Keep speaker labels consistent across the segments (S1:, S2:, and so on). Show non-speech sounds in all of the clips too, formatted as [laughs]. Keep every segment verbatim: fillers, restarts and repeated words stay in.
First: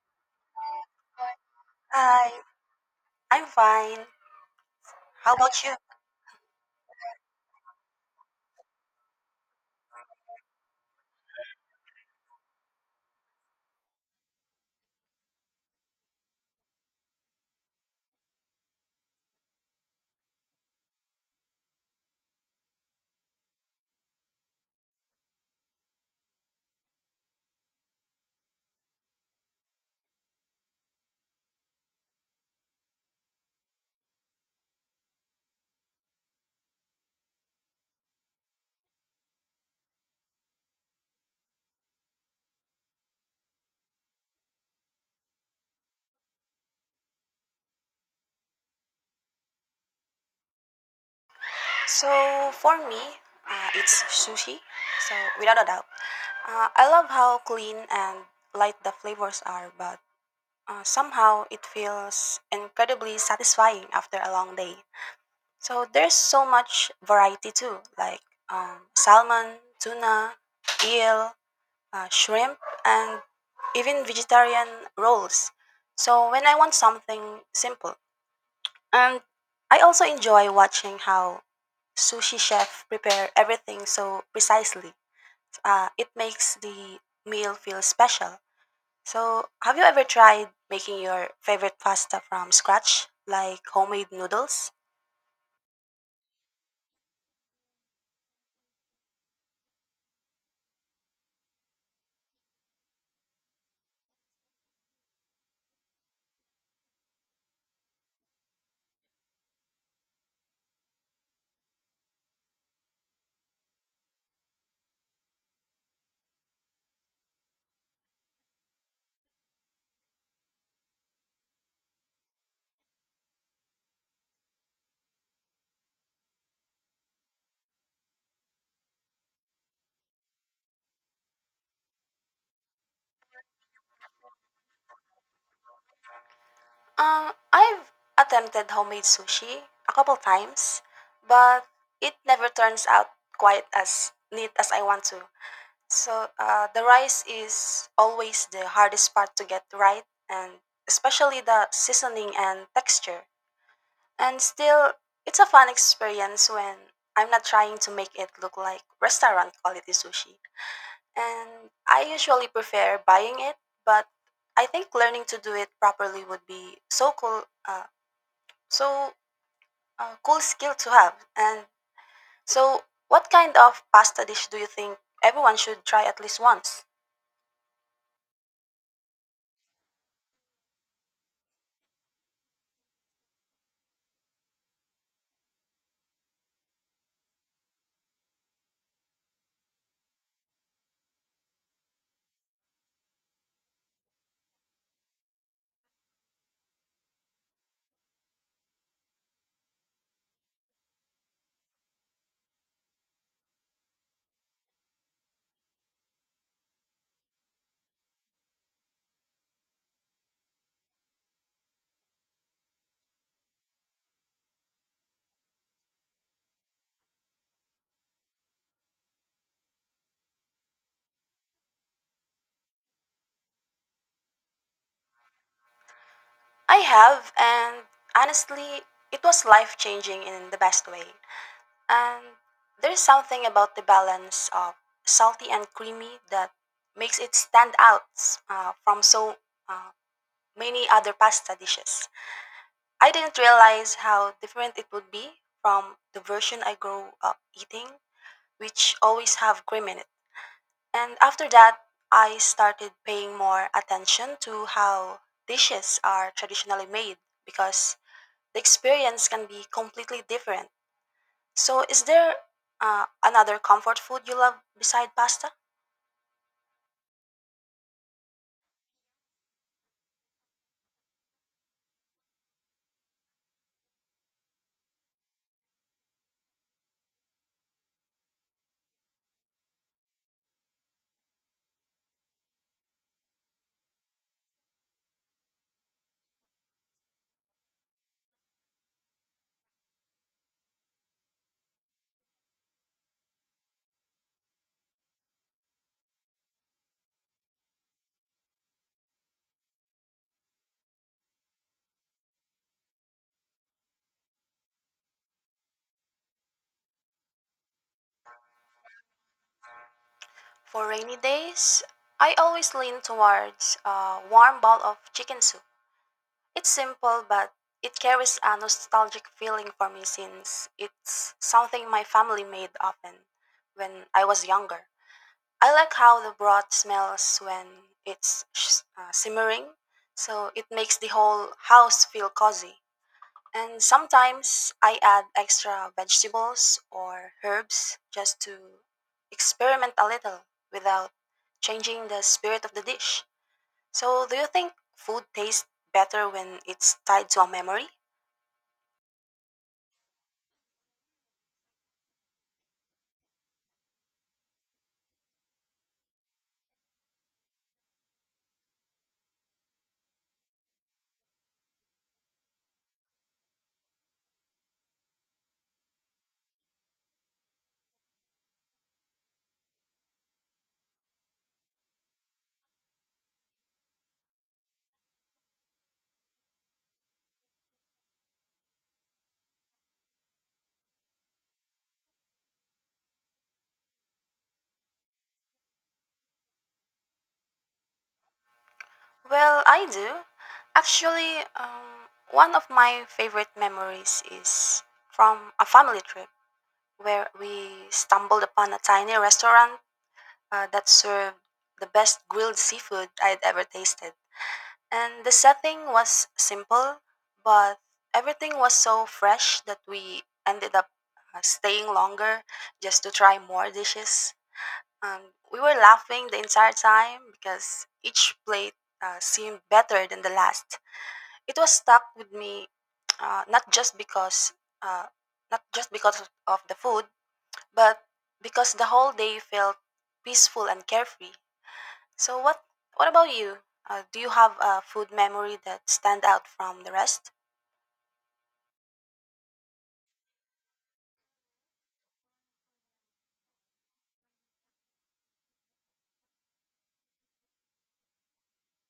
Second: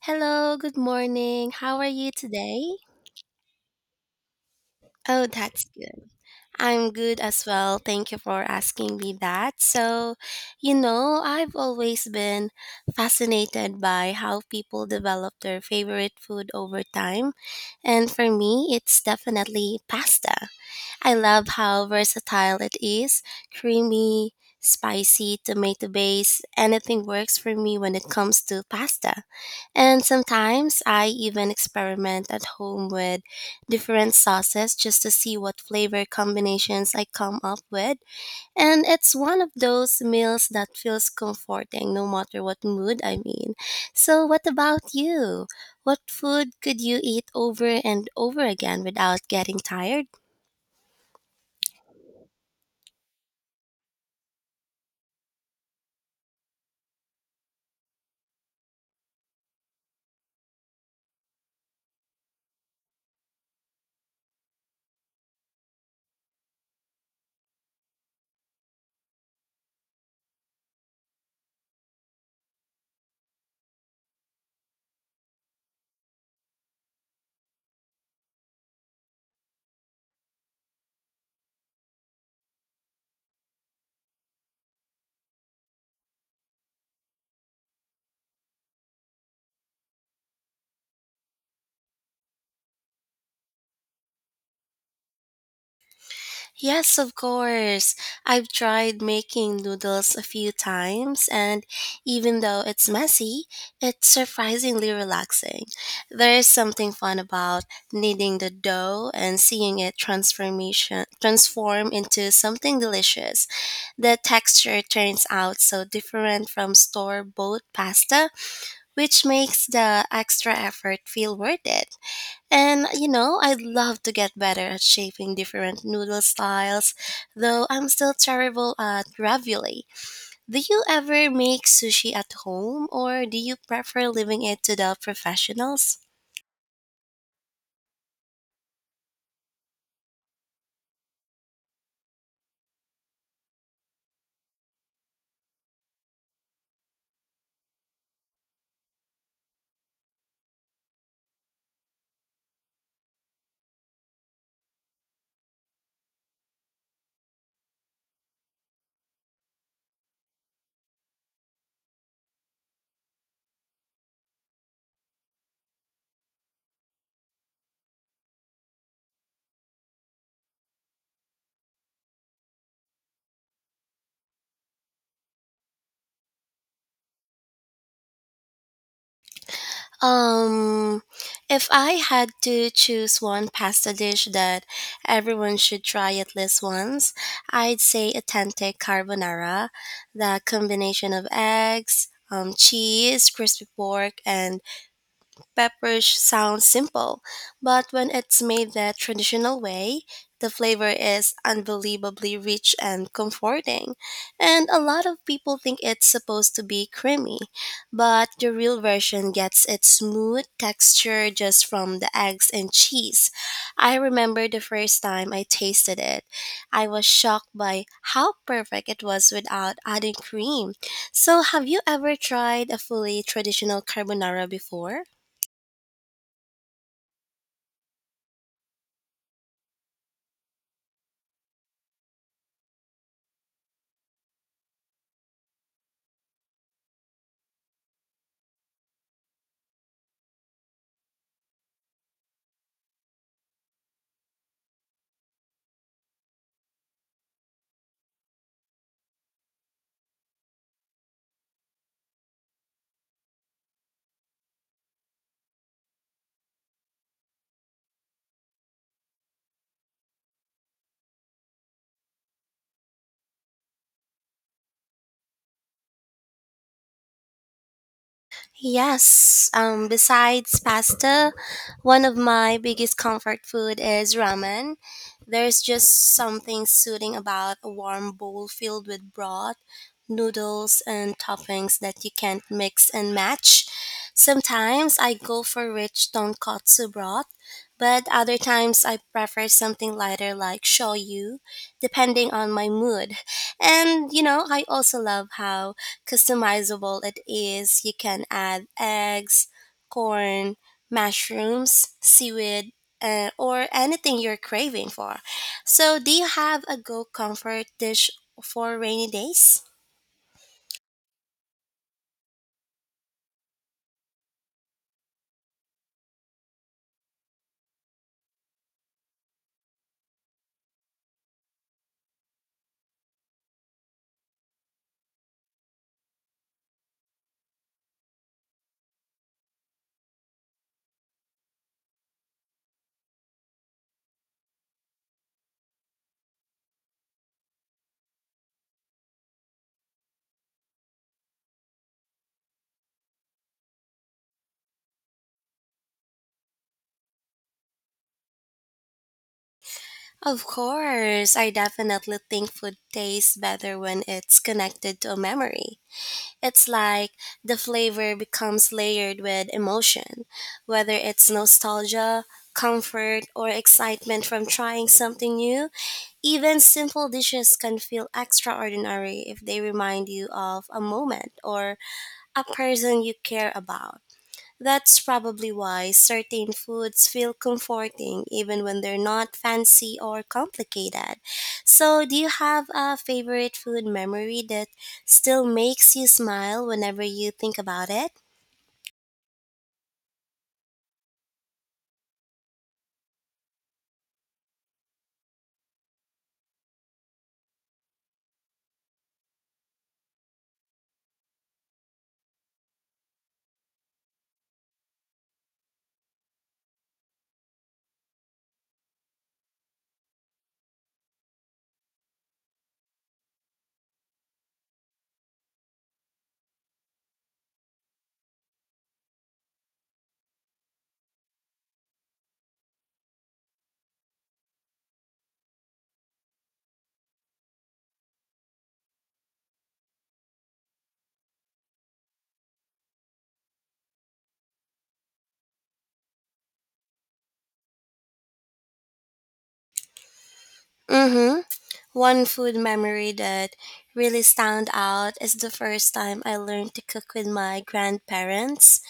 S1: Hello, good morning. How are you
S2: Hi,
S1: today?
S2: I'm fine.
S1: Oh,
S2: How about
S1: that's
S2: you?
S1: good. I'm good as well. Thank you for asking me that. So, you know, I've always been fascinated by how people develop their favorite food over time. And for me, it's definitely pasta. I love how versatile it is, creamy, spicy, tomato based, anything works for me when it comes to pasta. And sometimes I even experiment at home with different sauces just to see what flavor combinations I come up with. And it's one of those meals that feels comforting no matter what mood I'm in. So, what about you? What food could you eat over and over again without getting tired?
S2: So for me, uh, it's sushi. So without a doubt, uh, I love how clean and light the flavors are, but uh, somehow it feels incredibly satisfying after a long day. So there's so much variety too, like um, salmon, tuna, eel, uh, shrimp, and even vegetarian rolls. So when I want something simple. And I also enjoy watching how sushi chef prepare everything so precisely. Uh, it makes the meal feel special. So, have you ever tried making your favorite pasta from scratch, like homemade noodles?
S1: Yes, of course. I've tried making noodles a few times, and even though it's messy, it's surprisingly relaxing. There is something fun about kneading the dough and seeing it transformation transform into something delicious. The texture turns out so different from store-bought pasta, which makes the extra effort feel worth it. And you know, I'd love to get better at shaping different noodle styles, though I'm still terrible at ravioli. Do you ever make sushi at home or do you prefer leaving it to the professionals?
S2: Um, I've attempted homemade sushi a couple times, but it never turns out quite as neat as I want to. So uh, the rice is always the hardest part to get right, and especially the seasoning and texture. And still, it's a fun experience when I'm not trying to make it look like restaurant quality sushi. And I usually prefer buying it, but I think learning to do it properly would be so cool, uh, so uh, cool skill to have. And so, what kind of pasta dish do you think everyone should try at least once?
S1: Um, if I had to choose one pasta dish that everyone should try at least once, I'd say authentic carbonara. The combination of eggs, um, cheese, crispy pork, and pepper sounds simple, but when it's made the traditional way, the flavor is unbelievably rich and comforting. And a lot of people think it's supposed to be creamy, but the real version gets its smooth texture just from the eggs and cheese. I remember the first time I tasted it. I was shocked by how perfect it was without adding cream. So, have you ever tried a fully traditional carbonara before?
S2: I have, and honestly, it was life changing in the best way. And there's something about the balance of salty and creamy that makes it stand out uh, from so uh, many other pasta dishes. I didn't realize how different it would be from the version I grew up eating, which always have cream in it. And after that, I started paying more attention to how dishes are traditionally made because the experience can be completely different. So, is there uh, another comfort food you love beside pasta?
S1: Yes, um, besides pasta, one of my biggest comfort food is ramen. There's just something soothing about a warm bowl filled with broth, noodles, and toppings that you can't mix and match. Sometimes I go for rich tonkatsu broth, but other times I prefer something lighter like shoyu, depending on my mood. And you know, I also love how customizable it is. You can add eggs, corn, mushrooms, seaweed, uh, or anything you're craving for. So, do you have a go comfort dish for rainy days?
S2: For rainy days, I always lean towards a warm bowl of chicken soup. It's simple, but it carries a nostalgic feeling for me since it's something my family made often when I was younger. I like how the broth smells when it's sh- uh, simmering, so it makes the whole house feel cozy. And sometimes I add extra vegetables or herbs just to experiment a little without changing the spirit of the dish. So, do you think food tastes better when it's tied to a memory?
S1: Of course, I definitely think food tastes better when it's connected to a memory. It's like the flavor becomes layered with emotion, whether it's nostalgia, comfort, or excitement from trying something new. Even simple dishes can feel extraordinary if they remind you of a moment or a person you care about. That's probably why certain foods feel comforting even when they're not fancy or complicated. So, do you have a favorite food memory that still makes you smile whenever you think about it?
S2: Well, I do. Actually, um, one of my favorite memories is from a family trip where we stumbled upon a tiny restaurant uh, that served the best grilled seafood I'd ever tasted. And the setting was simple, but everything was so fresh that we ended up uh, staying longer just to try more dishes. Um, we were laughing the entire time because each plate uh, seemed better than the last. It was stuck with me, uh, not just because uh, not just because of of the food, but because the whole day felt peaceful and carefree. So what what about you? Uh, do you have a food memory that stand out from the rest?
S1: Mm-hmm. One food memory that really stand out is the first time I learned to cook with my grandparents.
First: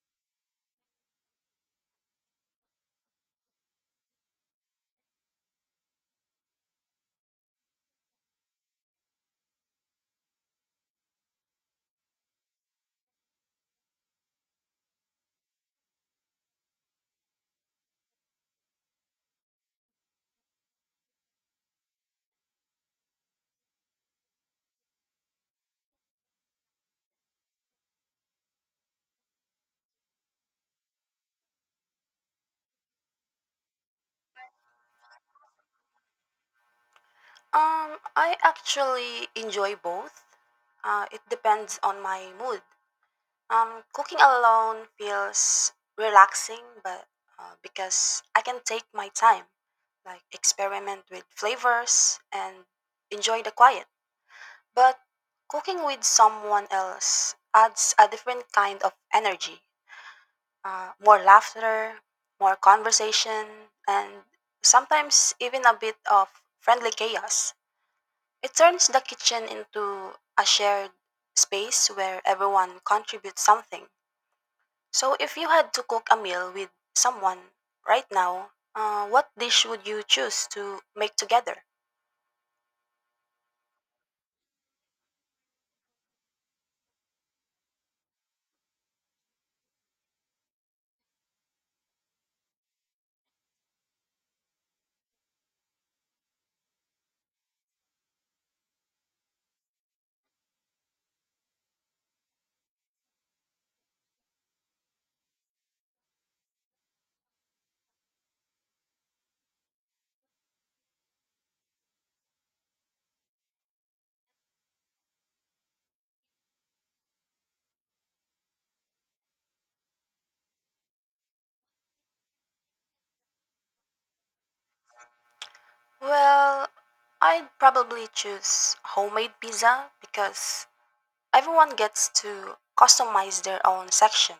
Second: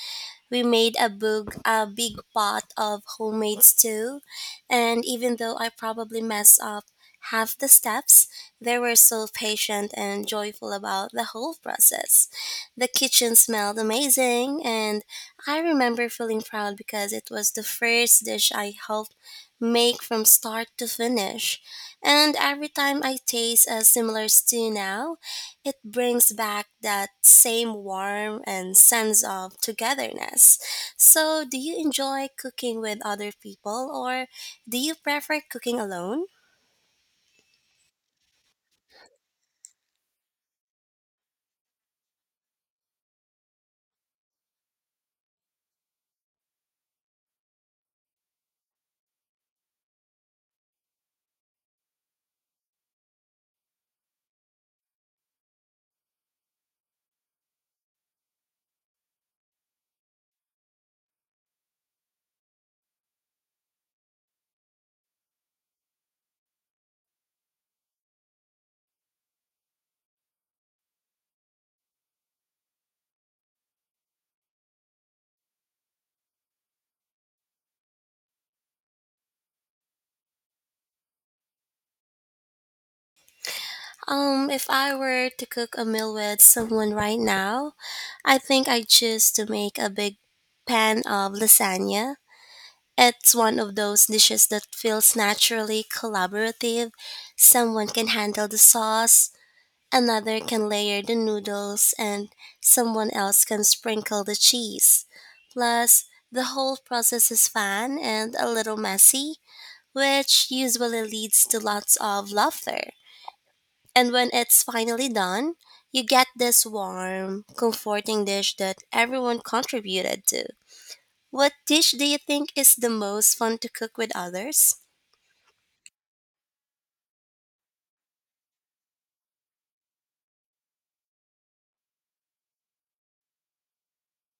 S1: We made a, big a big pot of homemade stew, and even though I probably messed up half the steps, they were so patient and joyful about the whole process. The kitchen smelled amazing, and I remember feeling proud because it was the first dish I helped make from start to finish. And every time I taste a similar stew now, it brings back that same warmth and sense of togetherness. So, do you enjoy cooking with other people or do you prefer cooking alone?
S2: Um, I actually enjoy both. Uh, it depends on my mood. Um, cooking alone feels relaxing, but uh, because I can take my time, like experiment with flavors and enjoy the quiet. But cooking with someone else adds a different kind of energy. Uh, more laughter, more conversation, and sometimes even a bit of friendly chaos. It turns the kitchen into a shared space where everyone contributes something. So, if you had to cook a meal with someone right now, uh, what dish would you choose to make together?
S1: Um, if I were to cook a meal with someone right now, I think I choose to make a big pan of lasagna. It's one of those dishes that feels naturally collaborative. Someone can handle the sauce, another can layer the noodles, and someone else can sprinkle the cheese. Plus, the whole process is fun and a little messy, which usually leads to lots of laughter. And when it's finally done, you get this warm, comforting dish that everyone contributed to. What dish do you think is the most fun to cook with others?
S2: Well, I'd probably choose homemade pizza because everyone gets to customize their own section.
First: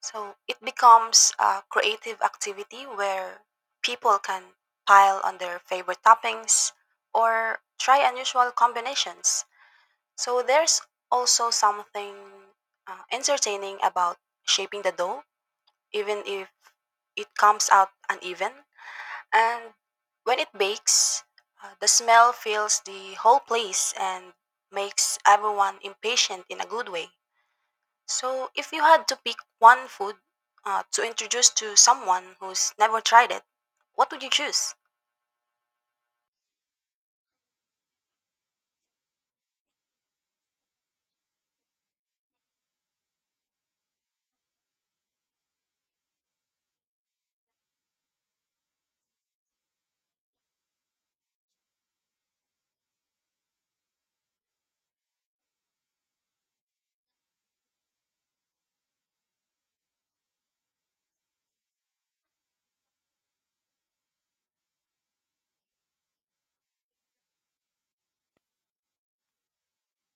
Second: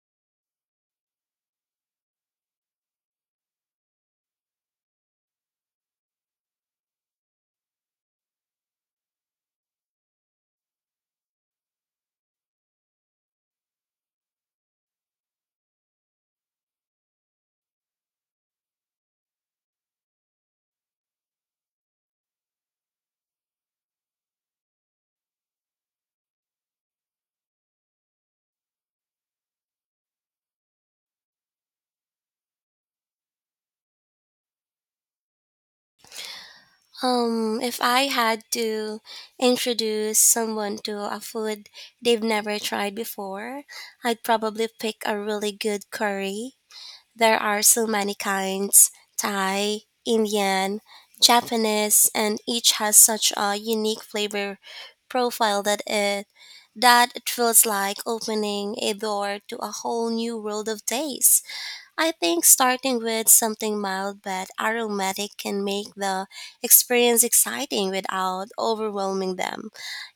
S2: So it becomes a creative activity where people can pile on their favorite toppings or try unusual combinations. So there's also something uh, entertaining about shaping the dough, even if it comes out uneven. And when it bakes, uh, the smell fills the whole place and makes everyone impatient in a good way. So, if you had to pick one food uh, to introduce to someone who's never tried it, what would you choose?
S1: Um, if I had to introduce someone to a food they've never tried before, I'd probably pick a really good curry. There are so many kinds, Thai, Indian, Japanese, and each has such a unique flavor profile that it that it feels like opening a door to a whole new world of taste. I think starting with something mild but aromatic can make the experience exciting without overwhelming them.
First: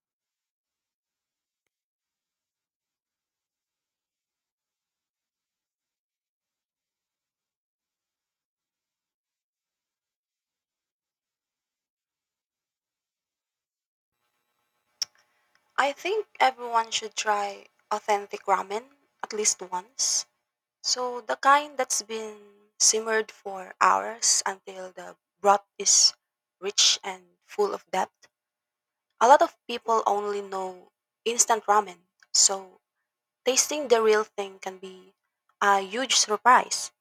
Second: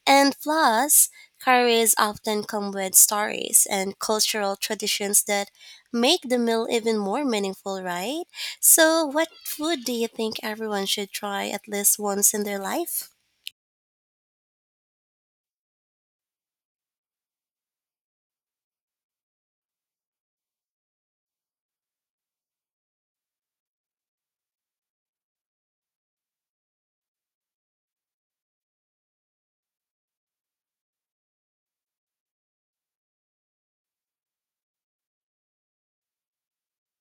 S1: And plus, curries often come with stories and cultural traditions that make the meal even more meaningful, right? So, what food do you think everyone should try at least once in their life?
S2: I think everyone should try authentic ramen at least once. So, the kind that's been simmered for hours until the broth is rich and full of depth. A lot of people only know instant ramen, so tasting the real thing can be a huge surprise.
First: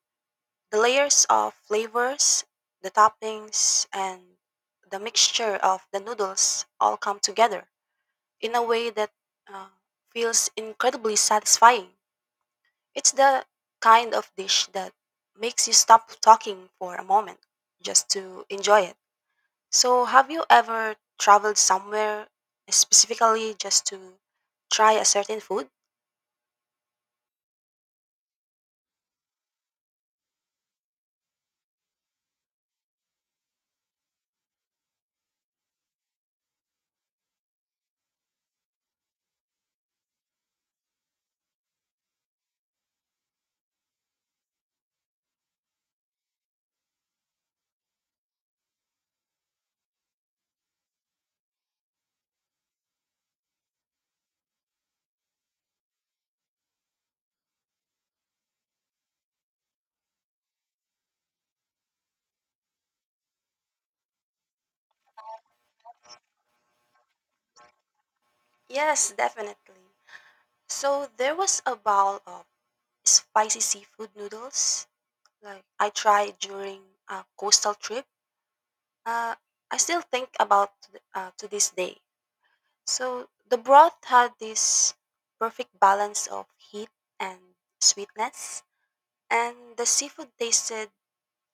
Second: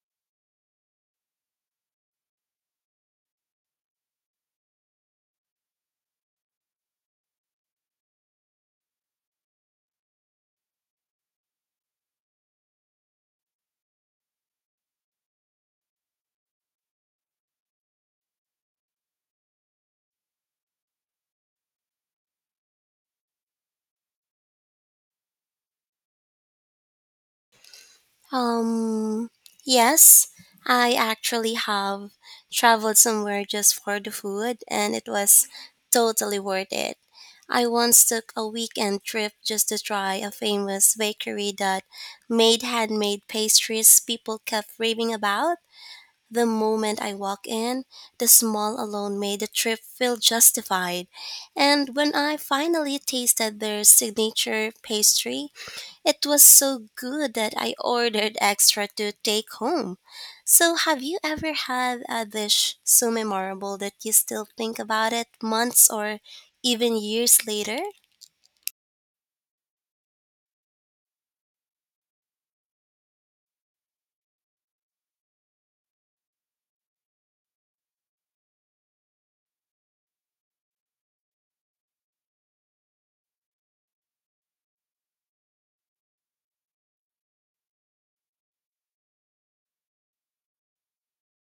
S2: The layers of flavors, the toppings, and the mixture of the noodles all come together in a way that uh, feels incredibly satisfying. It's the kind of dish that makes you stop talking for a moment just to enjoy it. So, have you ever traveled somewhere specifically just to try a certain food?
S1: Um, yes, I actually have traveled somewhere just for the food, and it was totally worth it. I once took a weekend trip just to try a famous bakery that made handmade pastries people kept raving about. The moment I walked in, the smell alone made the trip feel justified. And when I finally tasted their signature pastry, it was so good that I ordered extra to take home. So, have you ever had a dish so memorable that you still think about it months or even years later?
S2: Yes, definitely. So, there was a bowl of spicy seafood noodles like I tried during a coastal trip. Uh, I still think about th- uh, to this day. So the broth had this perfect balance of heat and sweetness, and the seafood tasted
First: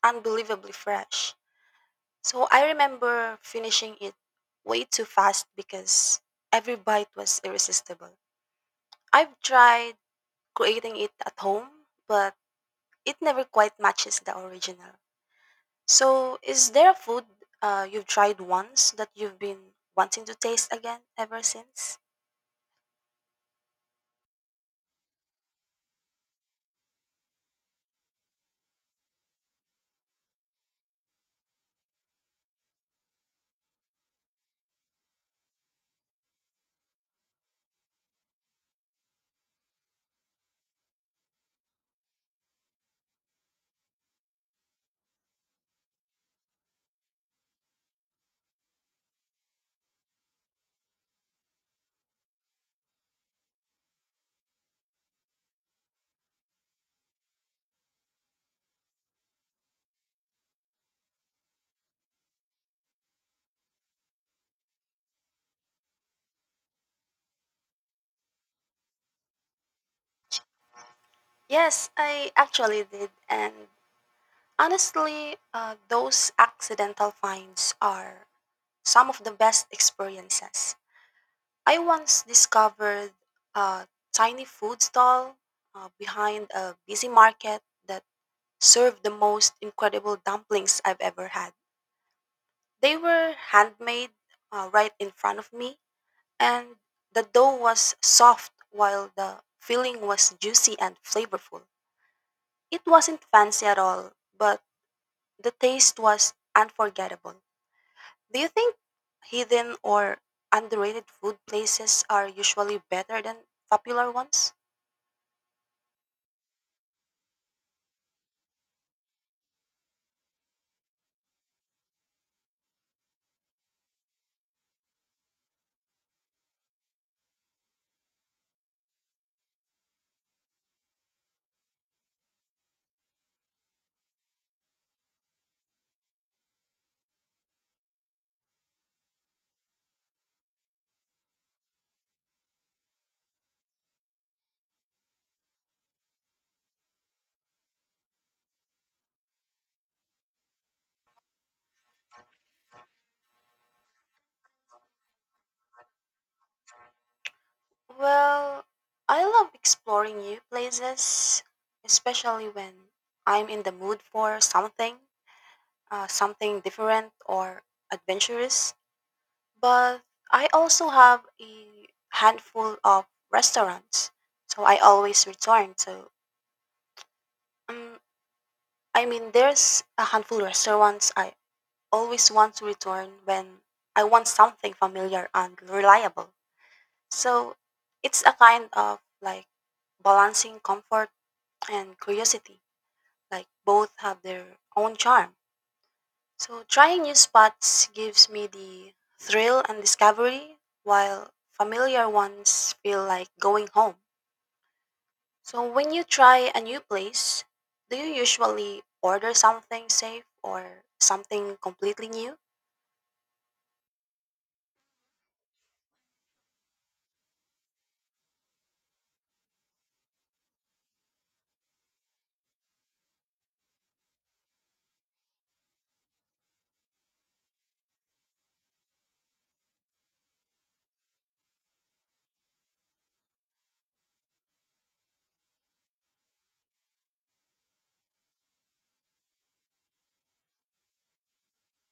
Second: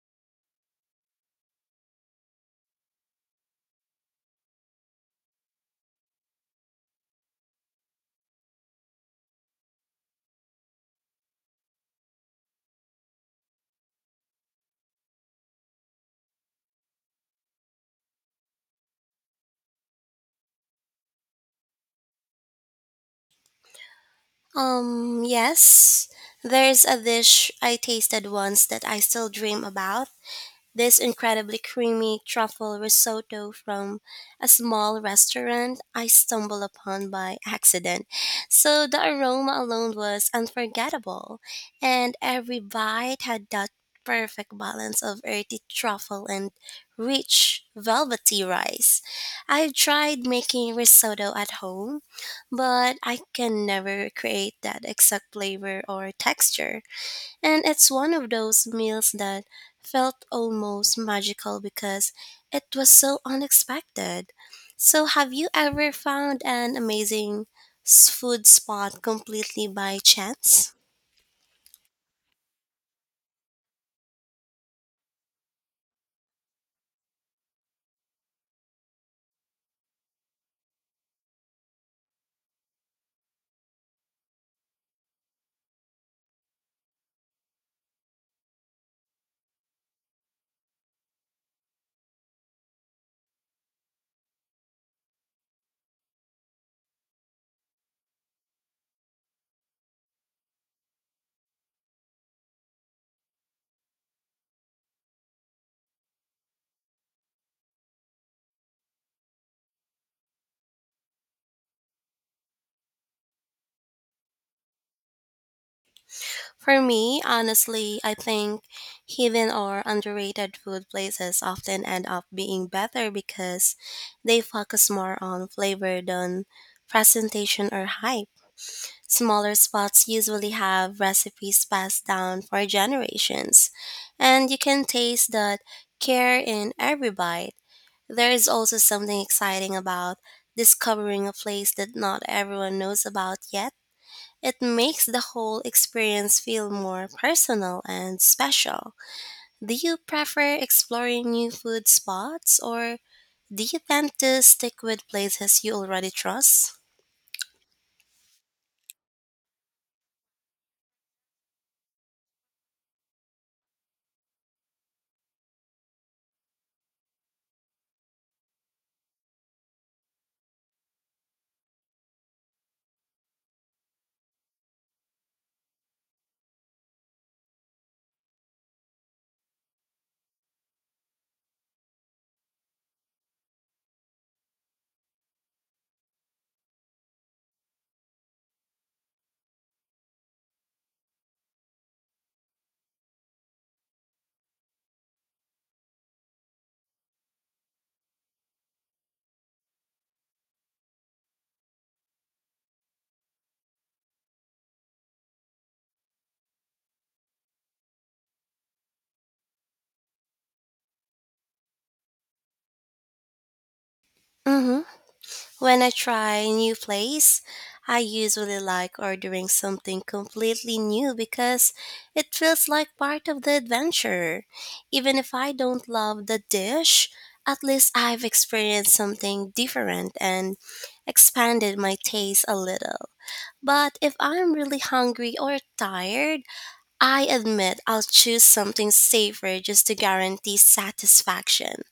S2: unbelievably fresh. So I remember finishing it way too fast because every bite was irresistible. I've tried creating it at home, but it never quite matches the original. So, is there a food uh, you've tried once that you've been wanting to taste again ever since?
S1: Um, yes. There's a dish I tasted once that I still dream about. This incredibly creamy truffle risotto from a small restaurant I stumbled upon by accident. So the aroma alone was unforgettable, and every bite had that perfect balance of earthy truffle and rich velvety rice. I've tried making risotto at home, but I can never create that exact flavor or texture. And it's one of those meals that felt almost magical because it was so unexpected. So, have you ever found an amazing s- food spot completely by chance?
S2: Yes, I actually did. And honestly, uh, those accidental finds are some of the best experiences. I once discovered a tiny food stall uh, behind a busy market that served the most incredible dumplings I've ever had. They were handmade uh, right in front of me and the dough was soft while the filling was juicy and flavorful. It wasn't fancy at all, but the taste was unforgettable. Do you think hidden or underrated food places are usually better than popular ones?
S1: For me, honestly, I think hidden or underrated food places often end up being better because they focus more on flavor than presentation or hype. Smaller spots usually have recipes passed down for generations, and you can taste that care in every bite. There is also something exciting about discovering a place that not everyone knows about yet. It makes the whole experience feel more personal and special. Do you prefer exploring new food spots or do you tend to stick with places you already trust?
S2: Well, I love exploring new places, especially when I'm in the mood for something, uh, something different or adventurous. But I also have a handful of restaurants, so I always return to. Um, I mean, there's a handful of restaurants I always want to return when I want something familiar and reliable. So it's a kind of like balancing comfort and curiosity, like both have their own charm. So trying new spots gives me the thrill and discovery, while familiar ones feel like going home. So when you try a new place, do you usually order something safe or something completely new?
S1: Mm hmm. When I try new place, I usually like ordering something completely new because it feels like part of the adventure. Even if I don't love the dish, at least I've experienced something different and expanded my taste a little. But if I'm really hungry or tired, I admit I'll choose something safer just to guarantee satisfaction.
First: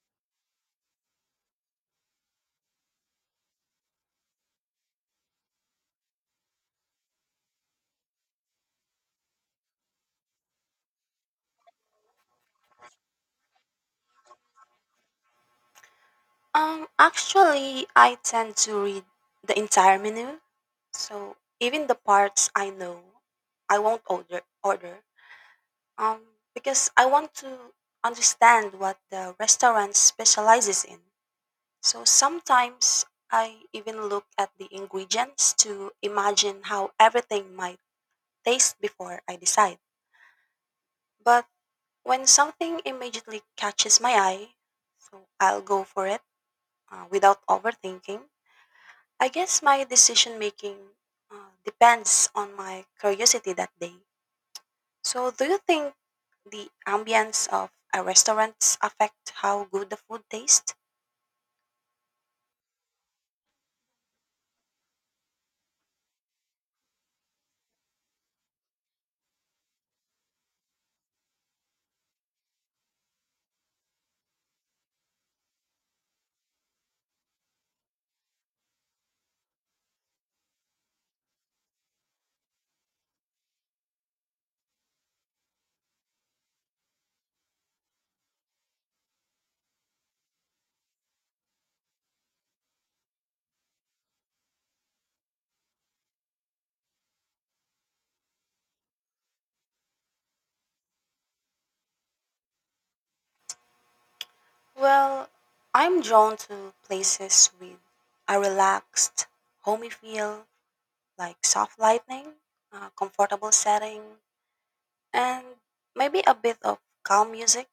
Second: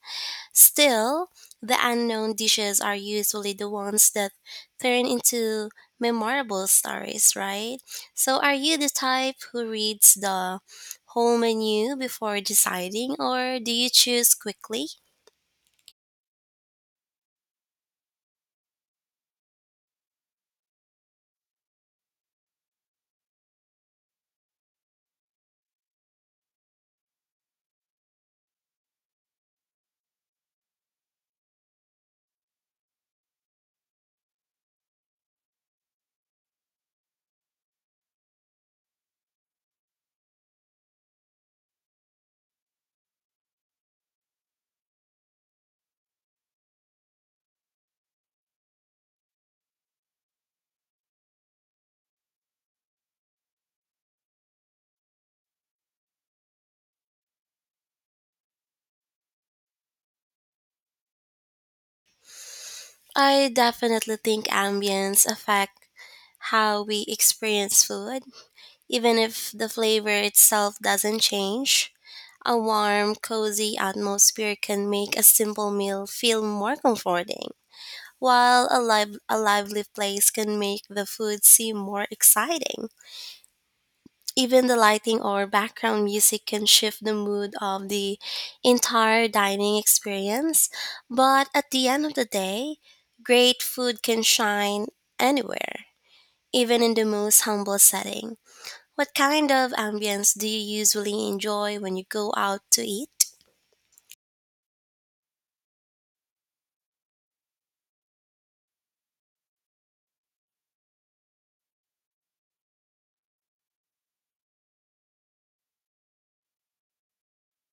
S1: Still, the unknown dishes are usually the ones that turn into memorable stories, right? So, are you the type who reads the whole menu before deciding, or do you choose quickly?
S2: Um actually, I tend to read the entire menu. So even the parts I know I won't order order. Um because I want to understand what the restaurant specializes in. So sometimes I even look at the ingredients to imagine how everything might taste before I decide. But when something immediately catches my eye, so I'll go for it uh, without overthinking. I guess my decision making uh, depends on my curiosity that day. So, do you think the ambience of a restaurant affect how good the food tastes?
S1: I definitely think ambience affect how we experience food, even if the flavor itself doesn't change. A warm, cozy atmosphere can make a simple meal feel more comforting, while a, live, a lively place can make the food seem more exciting. Even the lighting or background music can shift the mood of the entire dining experience, but at the end of the day, great food can shine anywhere, even in the most humble setting. What kind of ambience do you usually enjoy when you go out to eat?
S2: Well, I'm drawn to places with a relaxed, homey feel, like soft lighting, a comfortable setting, and maybe a bit of calm music.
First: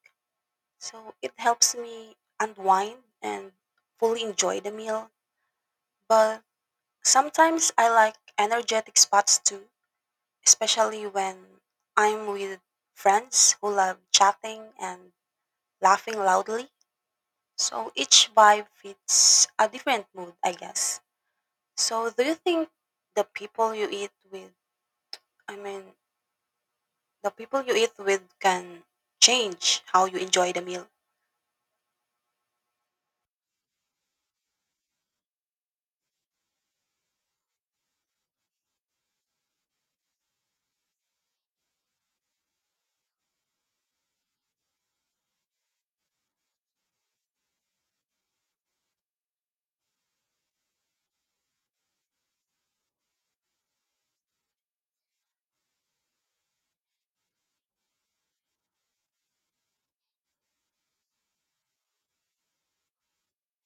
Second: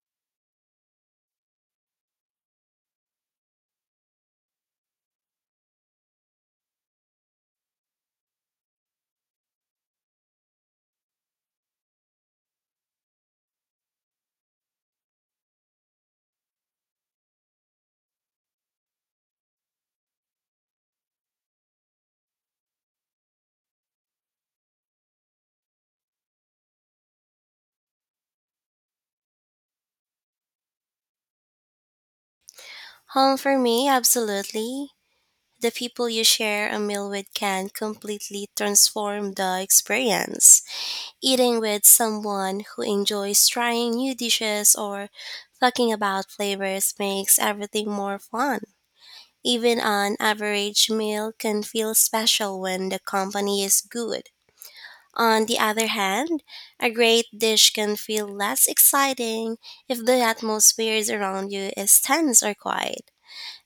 S2: So it helps me unwind and fully enjoy the meal. But sometimes I like energetic spots too, especially when I'm with friends who love chatting and laughing loudly. So each vibe fits a different mood, I guess. So do you think the people you eat with, I mean, the people you eat with can change how you enjoy the meal?
S1: Home for me, absolutely. The people you share a meal with can completely transform the experience. Eating with someone who enjoys trying new dishes or talking about flavors makes everything more fun. Even an average meal can feel special when the company is good. On the other hand, a great dish can feel less exciting if the atmosphere around you is tense or quiet.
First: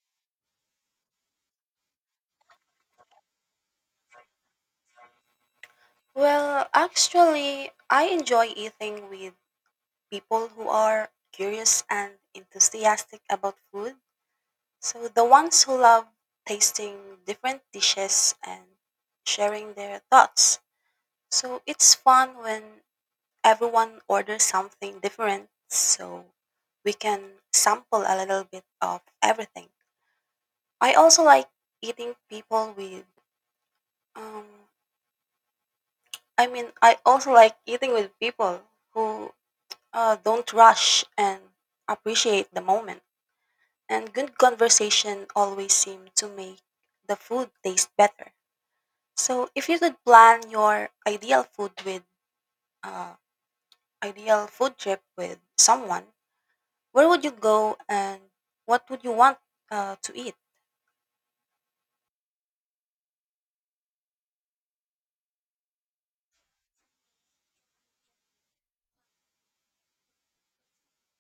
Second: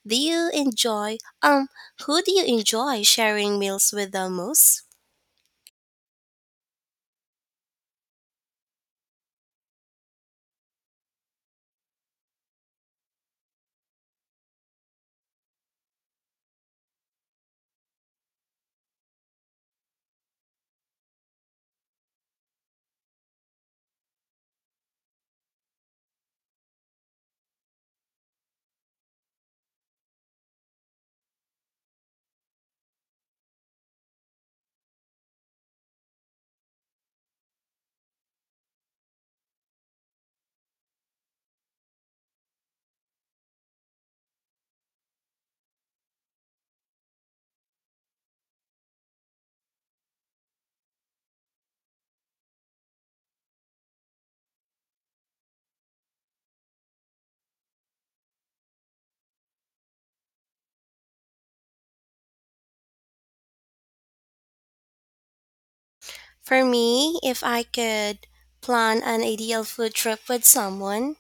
S1: Do you enjoy um who do you enjoy sharing meals with the most?
S2: Well, actually, I enjoy eating with people who are curious and enthusiastic about food. So the ones who love tasting different dishes and sharing their thoughts. So it's fun when everyone orders something different so we can sample a little bit of everything. I also like eating people with um I mean I also like eating with people who uh, don't rush and appreciate the moment. And good conversation always seem to make the food taste better. So if you could plan your ideal food with uh, ideal food trip with someone, where would you go and what would you want uh, to eat?
S1: For me, if I could plan an ideal food trip with someone,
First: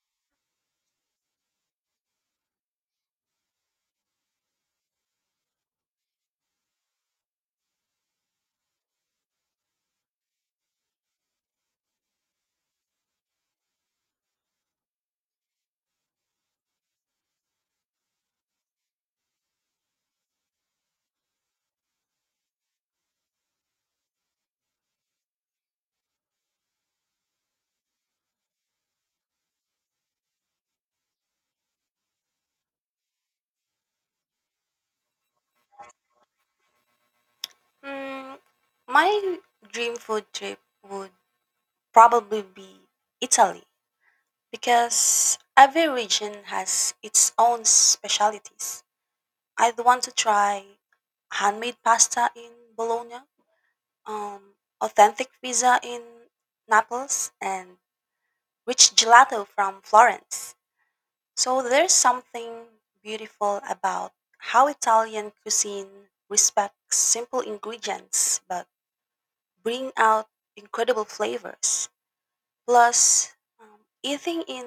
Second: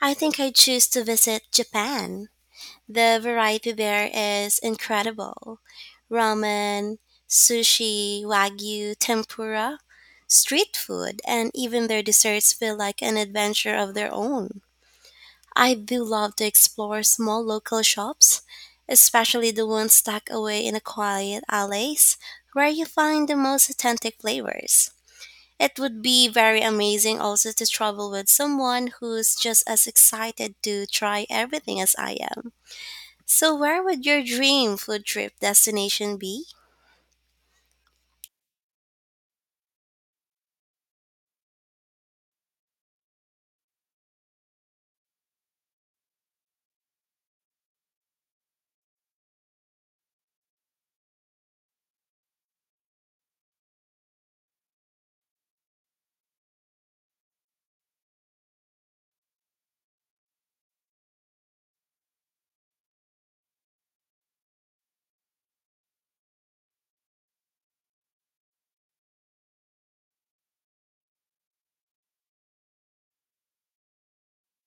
S1: I think I'd choose to visit Japan. The variety there is incredible. Ramen, sushi, wagyu, tempura, street food, and even their desserts feel like an adventure of their own. I do love to explore small local shops, especially the ones tucked away in a quiet alleys where you find the most authentic flavors. It would be very amazing also to travel with someone who's just as excited to try everything as I am. So, where would your dream food trip destination be?
S2: Mm, my dream food trip would probably be Italy because every region has its own specialities. I'd want to try handmade pasta in Bologna, um, authentic pizza in Naples, and rich gelato from Florence. So there's something beautiful about how Italian cuisine respects simple ingredients but bring out incredible flavors. Plus, um, eating in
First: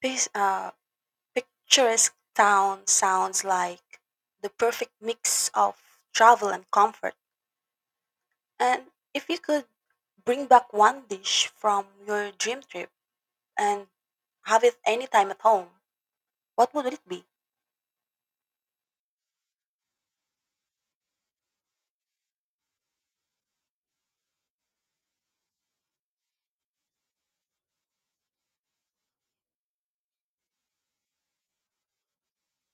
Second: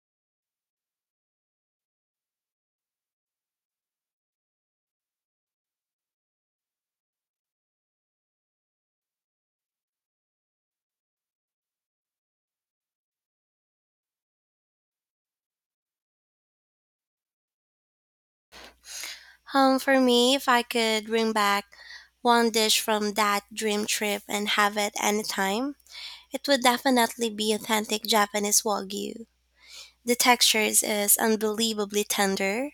S2: pis- uh, picturesque town sounds like the perfect mix of travel and comfort. And if you could bring back one dish from your dream trip and have it anytime at home, what would it be?
S1: Um, for me, if I could bring back one dish from that dream trip and have it anytime, it would definitely be authentic Japanese wagyu. The texture is unbelievably tender,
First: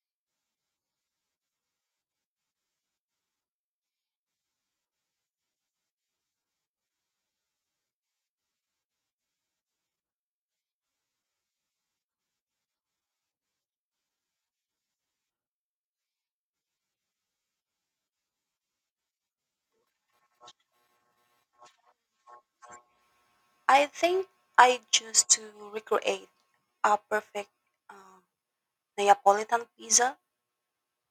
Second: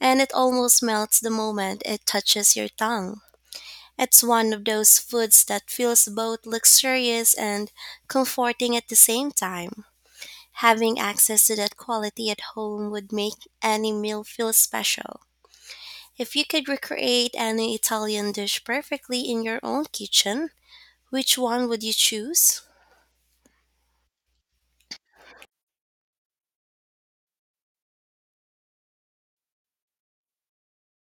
S1: and it almost melts the moment it touches your tongue. It's one of those foods that feels both luxurious and comforting at the same time. Having access to that quality at home would make any meal feel special. If you could recreate any Italian dish perfectly in your own kitchen, which one would you choose?
S2: I think I choose to recreate a perfect um, Neapolitan pizza.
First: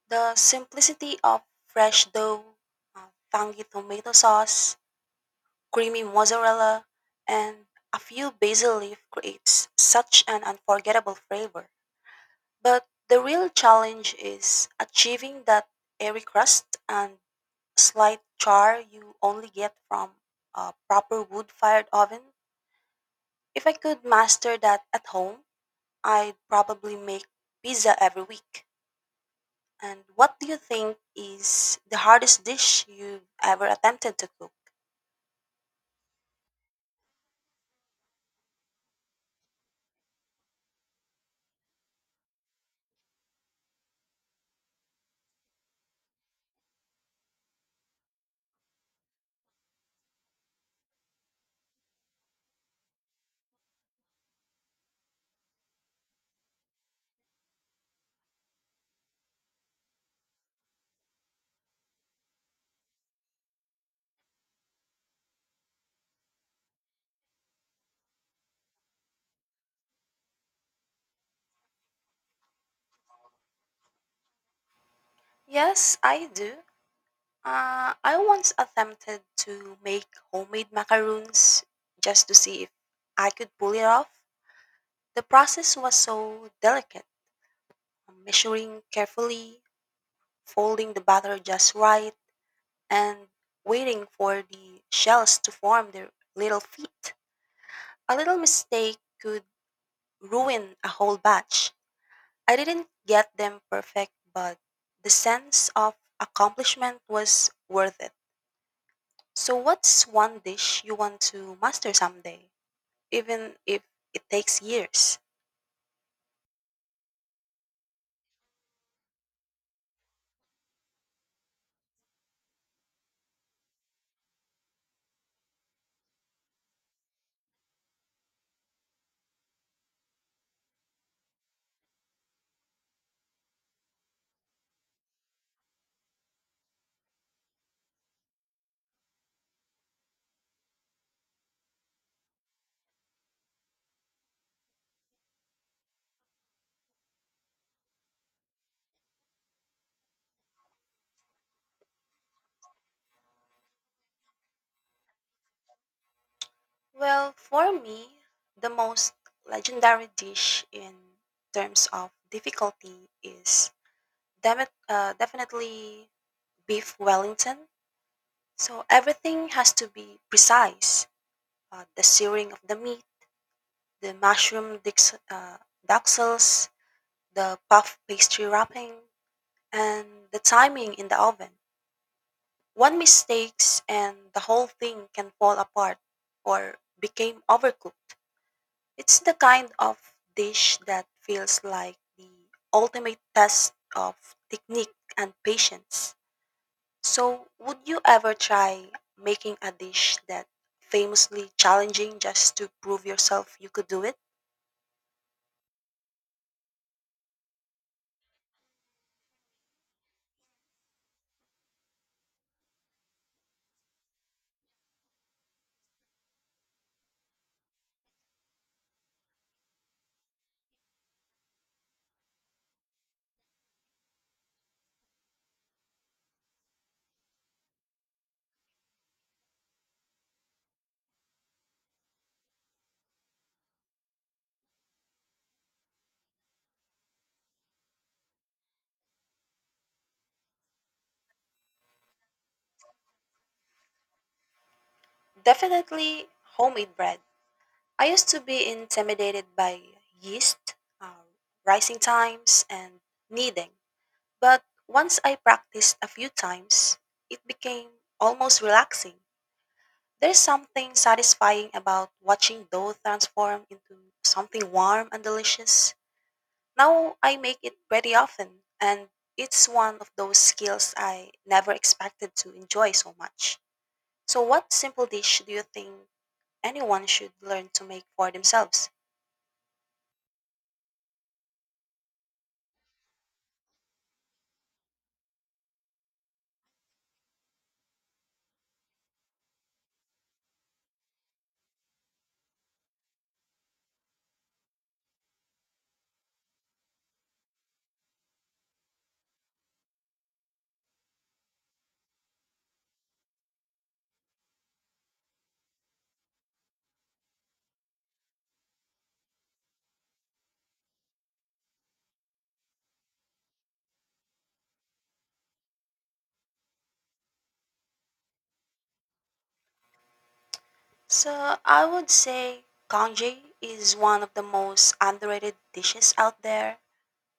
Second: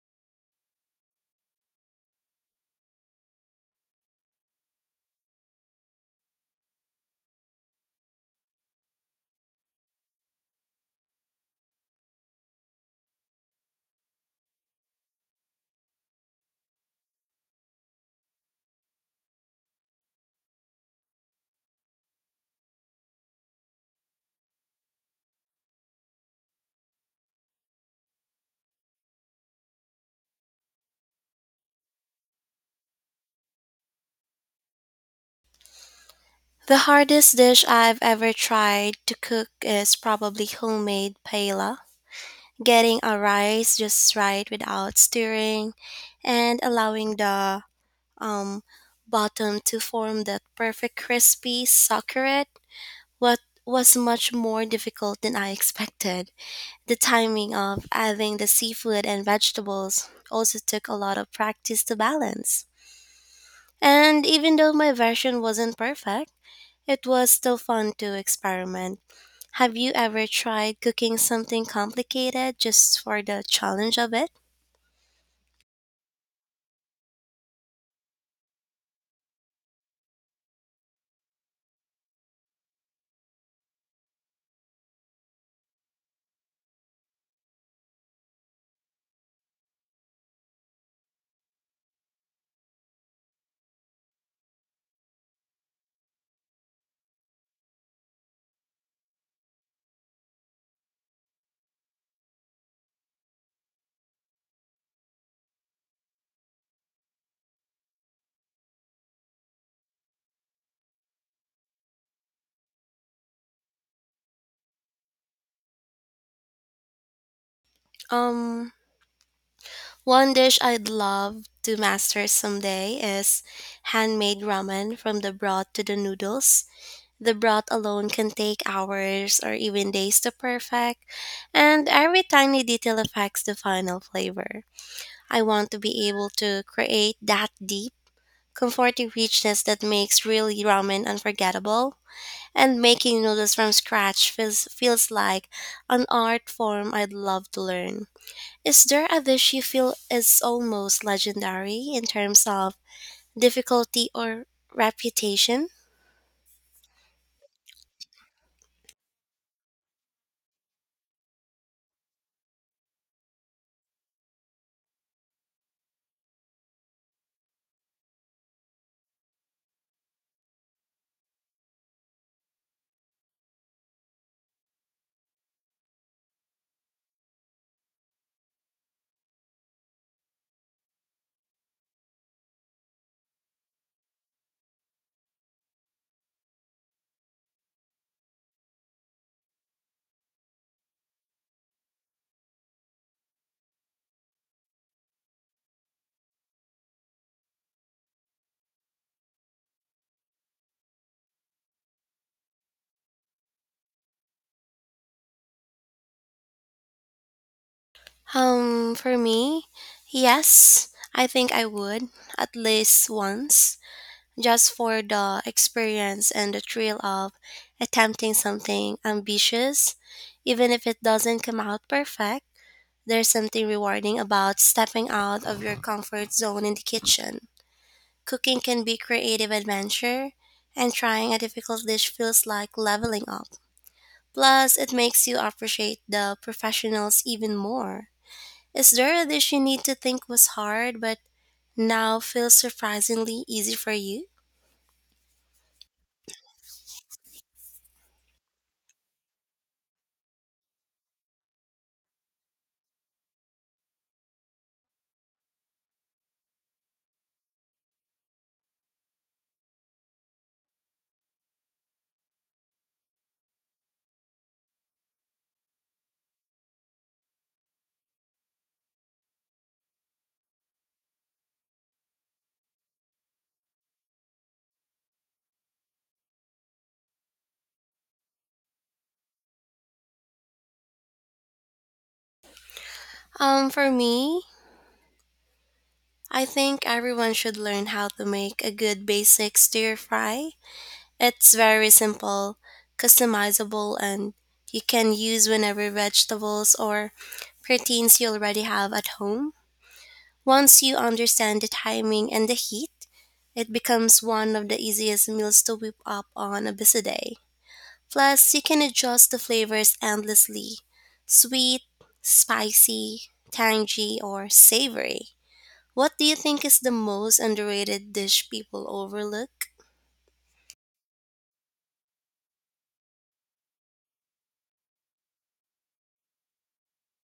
S2: The simplicity of fresh dough, uh, tangy tomato sauce, creamy mozzarella, and a few basil leaf creates such an unforgettable flavor. But the real challenge is achieving that airy crust and slight char you only get from a proper wood-fired oven. If I could master that at home, I'd probably make pizza every week. And what do you think is the hardest dish you've ever attempted to cook?
S1: The hardest dish I've ever tried to cook is probably homemade paella. Getting a rice just right without stirring and allowing the um, bottom to form that perfect crispy succulent what was much more difficult than I [laughs] expected. The timing of adding the seafood and vegetables also took a lot of practice to balance, and even though my version wasn't perfect, it was still fun to experiment. Have you ever tried cooking something complicated just for the challenge of it?
S2: Yes, I do. Uh, I once attempted to make homemade macaroons just to see if I could pull it off. The process was so delicate, measuring carefully, folding the batter just right, and waiting for the shells to form their little feet. A little mistake could ruin a whole batch. I didn't get them perfect, but the sense of accomplishment was worth it. So, what's one dish you want to master someday, even if it takes years?
S1: Um, One dish I'd love to master someday is handmade ramen, from the broth to the noodles. The broth alone can take hours or even days to perfect, and every tiny detail affects the final flavor. I want to be able to create that deep, comforting richness that makes really ramen unforgettable. And making noodles from scratch feels, feels like an art form I'd love to learn. Is there a dish you feel is almost legendary in terms of difficulty or reputation?
S2: Well, for me, the most legendary dish in terms of difficulty is demi- uh, definitely beef Wellington. So, everything has to be precise uh, the searing of the meat the mushroom dix- uh, duxels, the puff pastry wrapping, and the timing in the oven. One mistake, and the whole thing can fall apart or became overcooked. It's the kind of dish that feels like the ultimate test of technique and patience. So, would you ever try making a dish that famously challenging just to prove yourself you could do it?
S1: Um, for me, yes, I think I would at least once, just for the experience and the thrill of attempting something ambitious, even if it doesn't come out perfect. There's something rewarding about stepping out of your comfort zone in the kitchen. Cooking can be creative adventure, and trying a difficult dish feels like leveling up. Plus, it makes you appreciate the professionals even more. Is there a dish you need to think was hard but now feels surprisingly easy for you?
S2: Definitely homemade bread. I used to be intimidated by yeast, uh, rising times, and kneading, but once I practiced a few times, it became almost relaxing. There's something satisfying about watching dough transform into something warm and delicious. Now I make it pretty often, and it's one of those skills I never expected to enjoy so much. So, what simple dish do you think anyone should learn to make for themselves?
S1: Um, for me, I think everyone should learn how to make a good basic stir fry. It's very simple, customizable, and you can use whenever vegetables or proteins you already have at home. Once you understand the timing and the heat, it becomes one of the easiest meals to whip up on a busy day. Plus, you can adjust the flavors endlessly, sweet, spicy, tangy, or savory. What do you think is the most underrated dish people overlook?
S2: So I would say congee is one of the most underrated dishes out there.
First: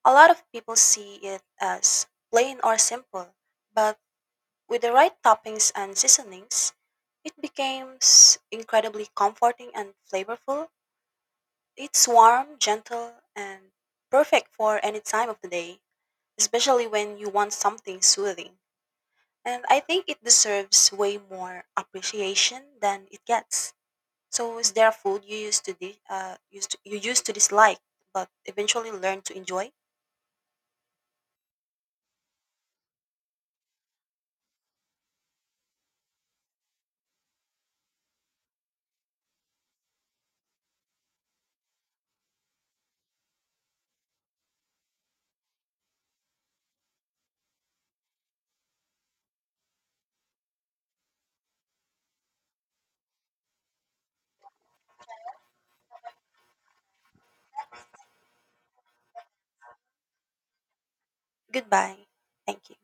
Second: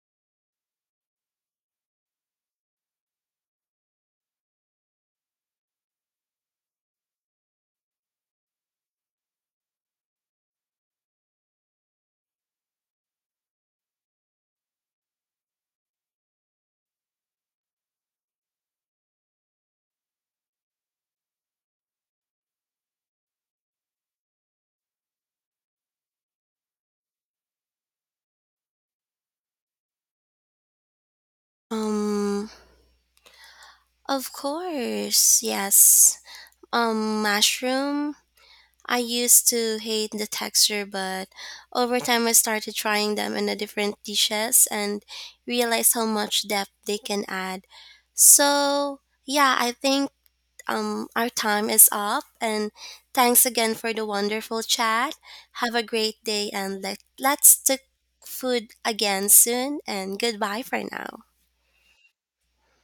S2: A lot of people see it as plain or simple, but with the right toppings and seasonings, it becomes incredibly comforting and flavorful. It's warm, gentle, and perfect for any time of the day, especially when you want something soothing. And I think it deserves way more appreciation than it gets. So is there a food you used to di- uh, used to, you used to dislike but eventually learned to enjoy?
S1: Um, of course, yes. Um, mushroom, I used to hate the texture, but over time I started trying them in a different dishes and realized how much depth they can add. So, yeah, I think um our time is up, and thanks again for the wonderful chat. Have a great day, and let let's cook food again soon, and goodbye for now.
S2: Goodbye. Thank you.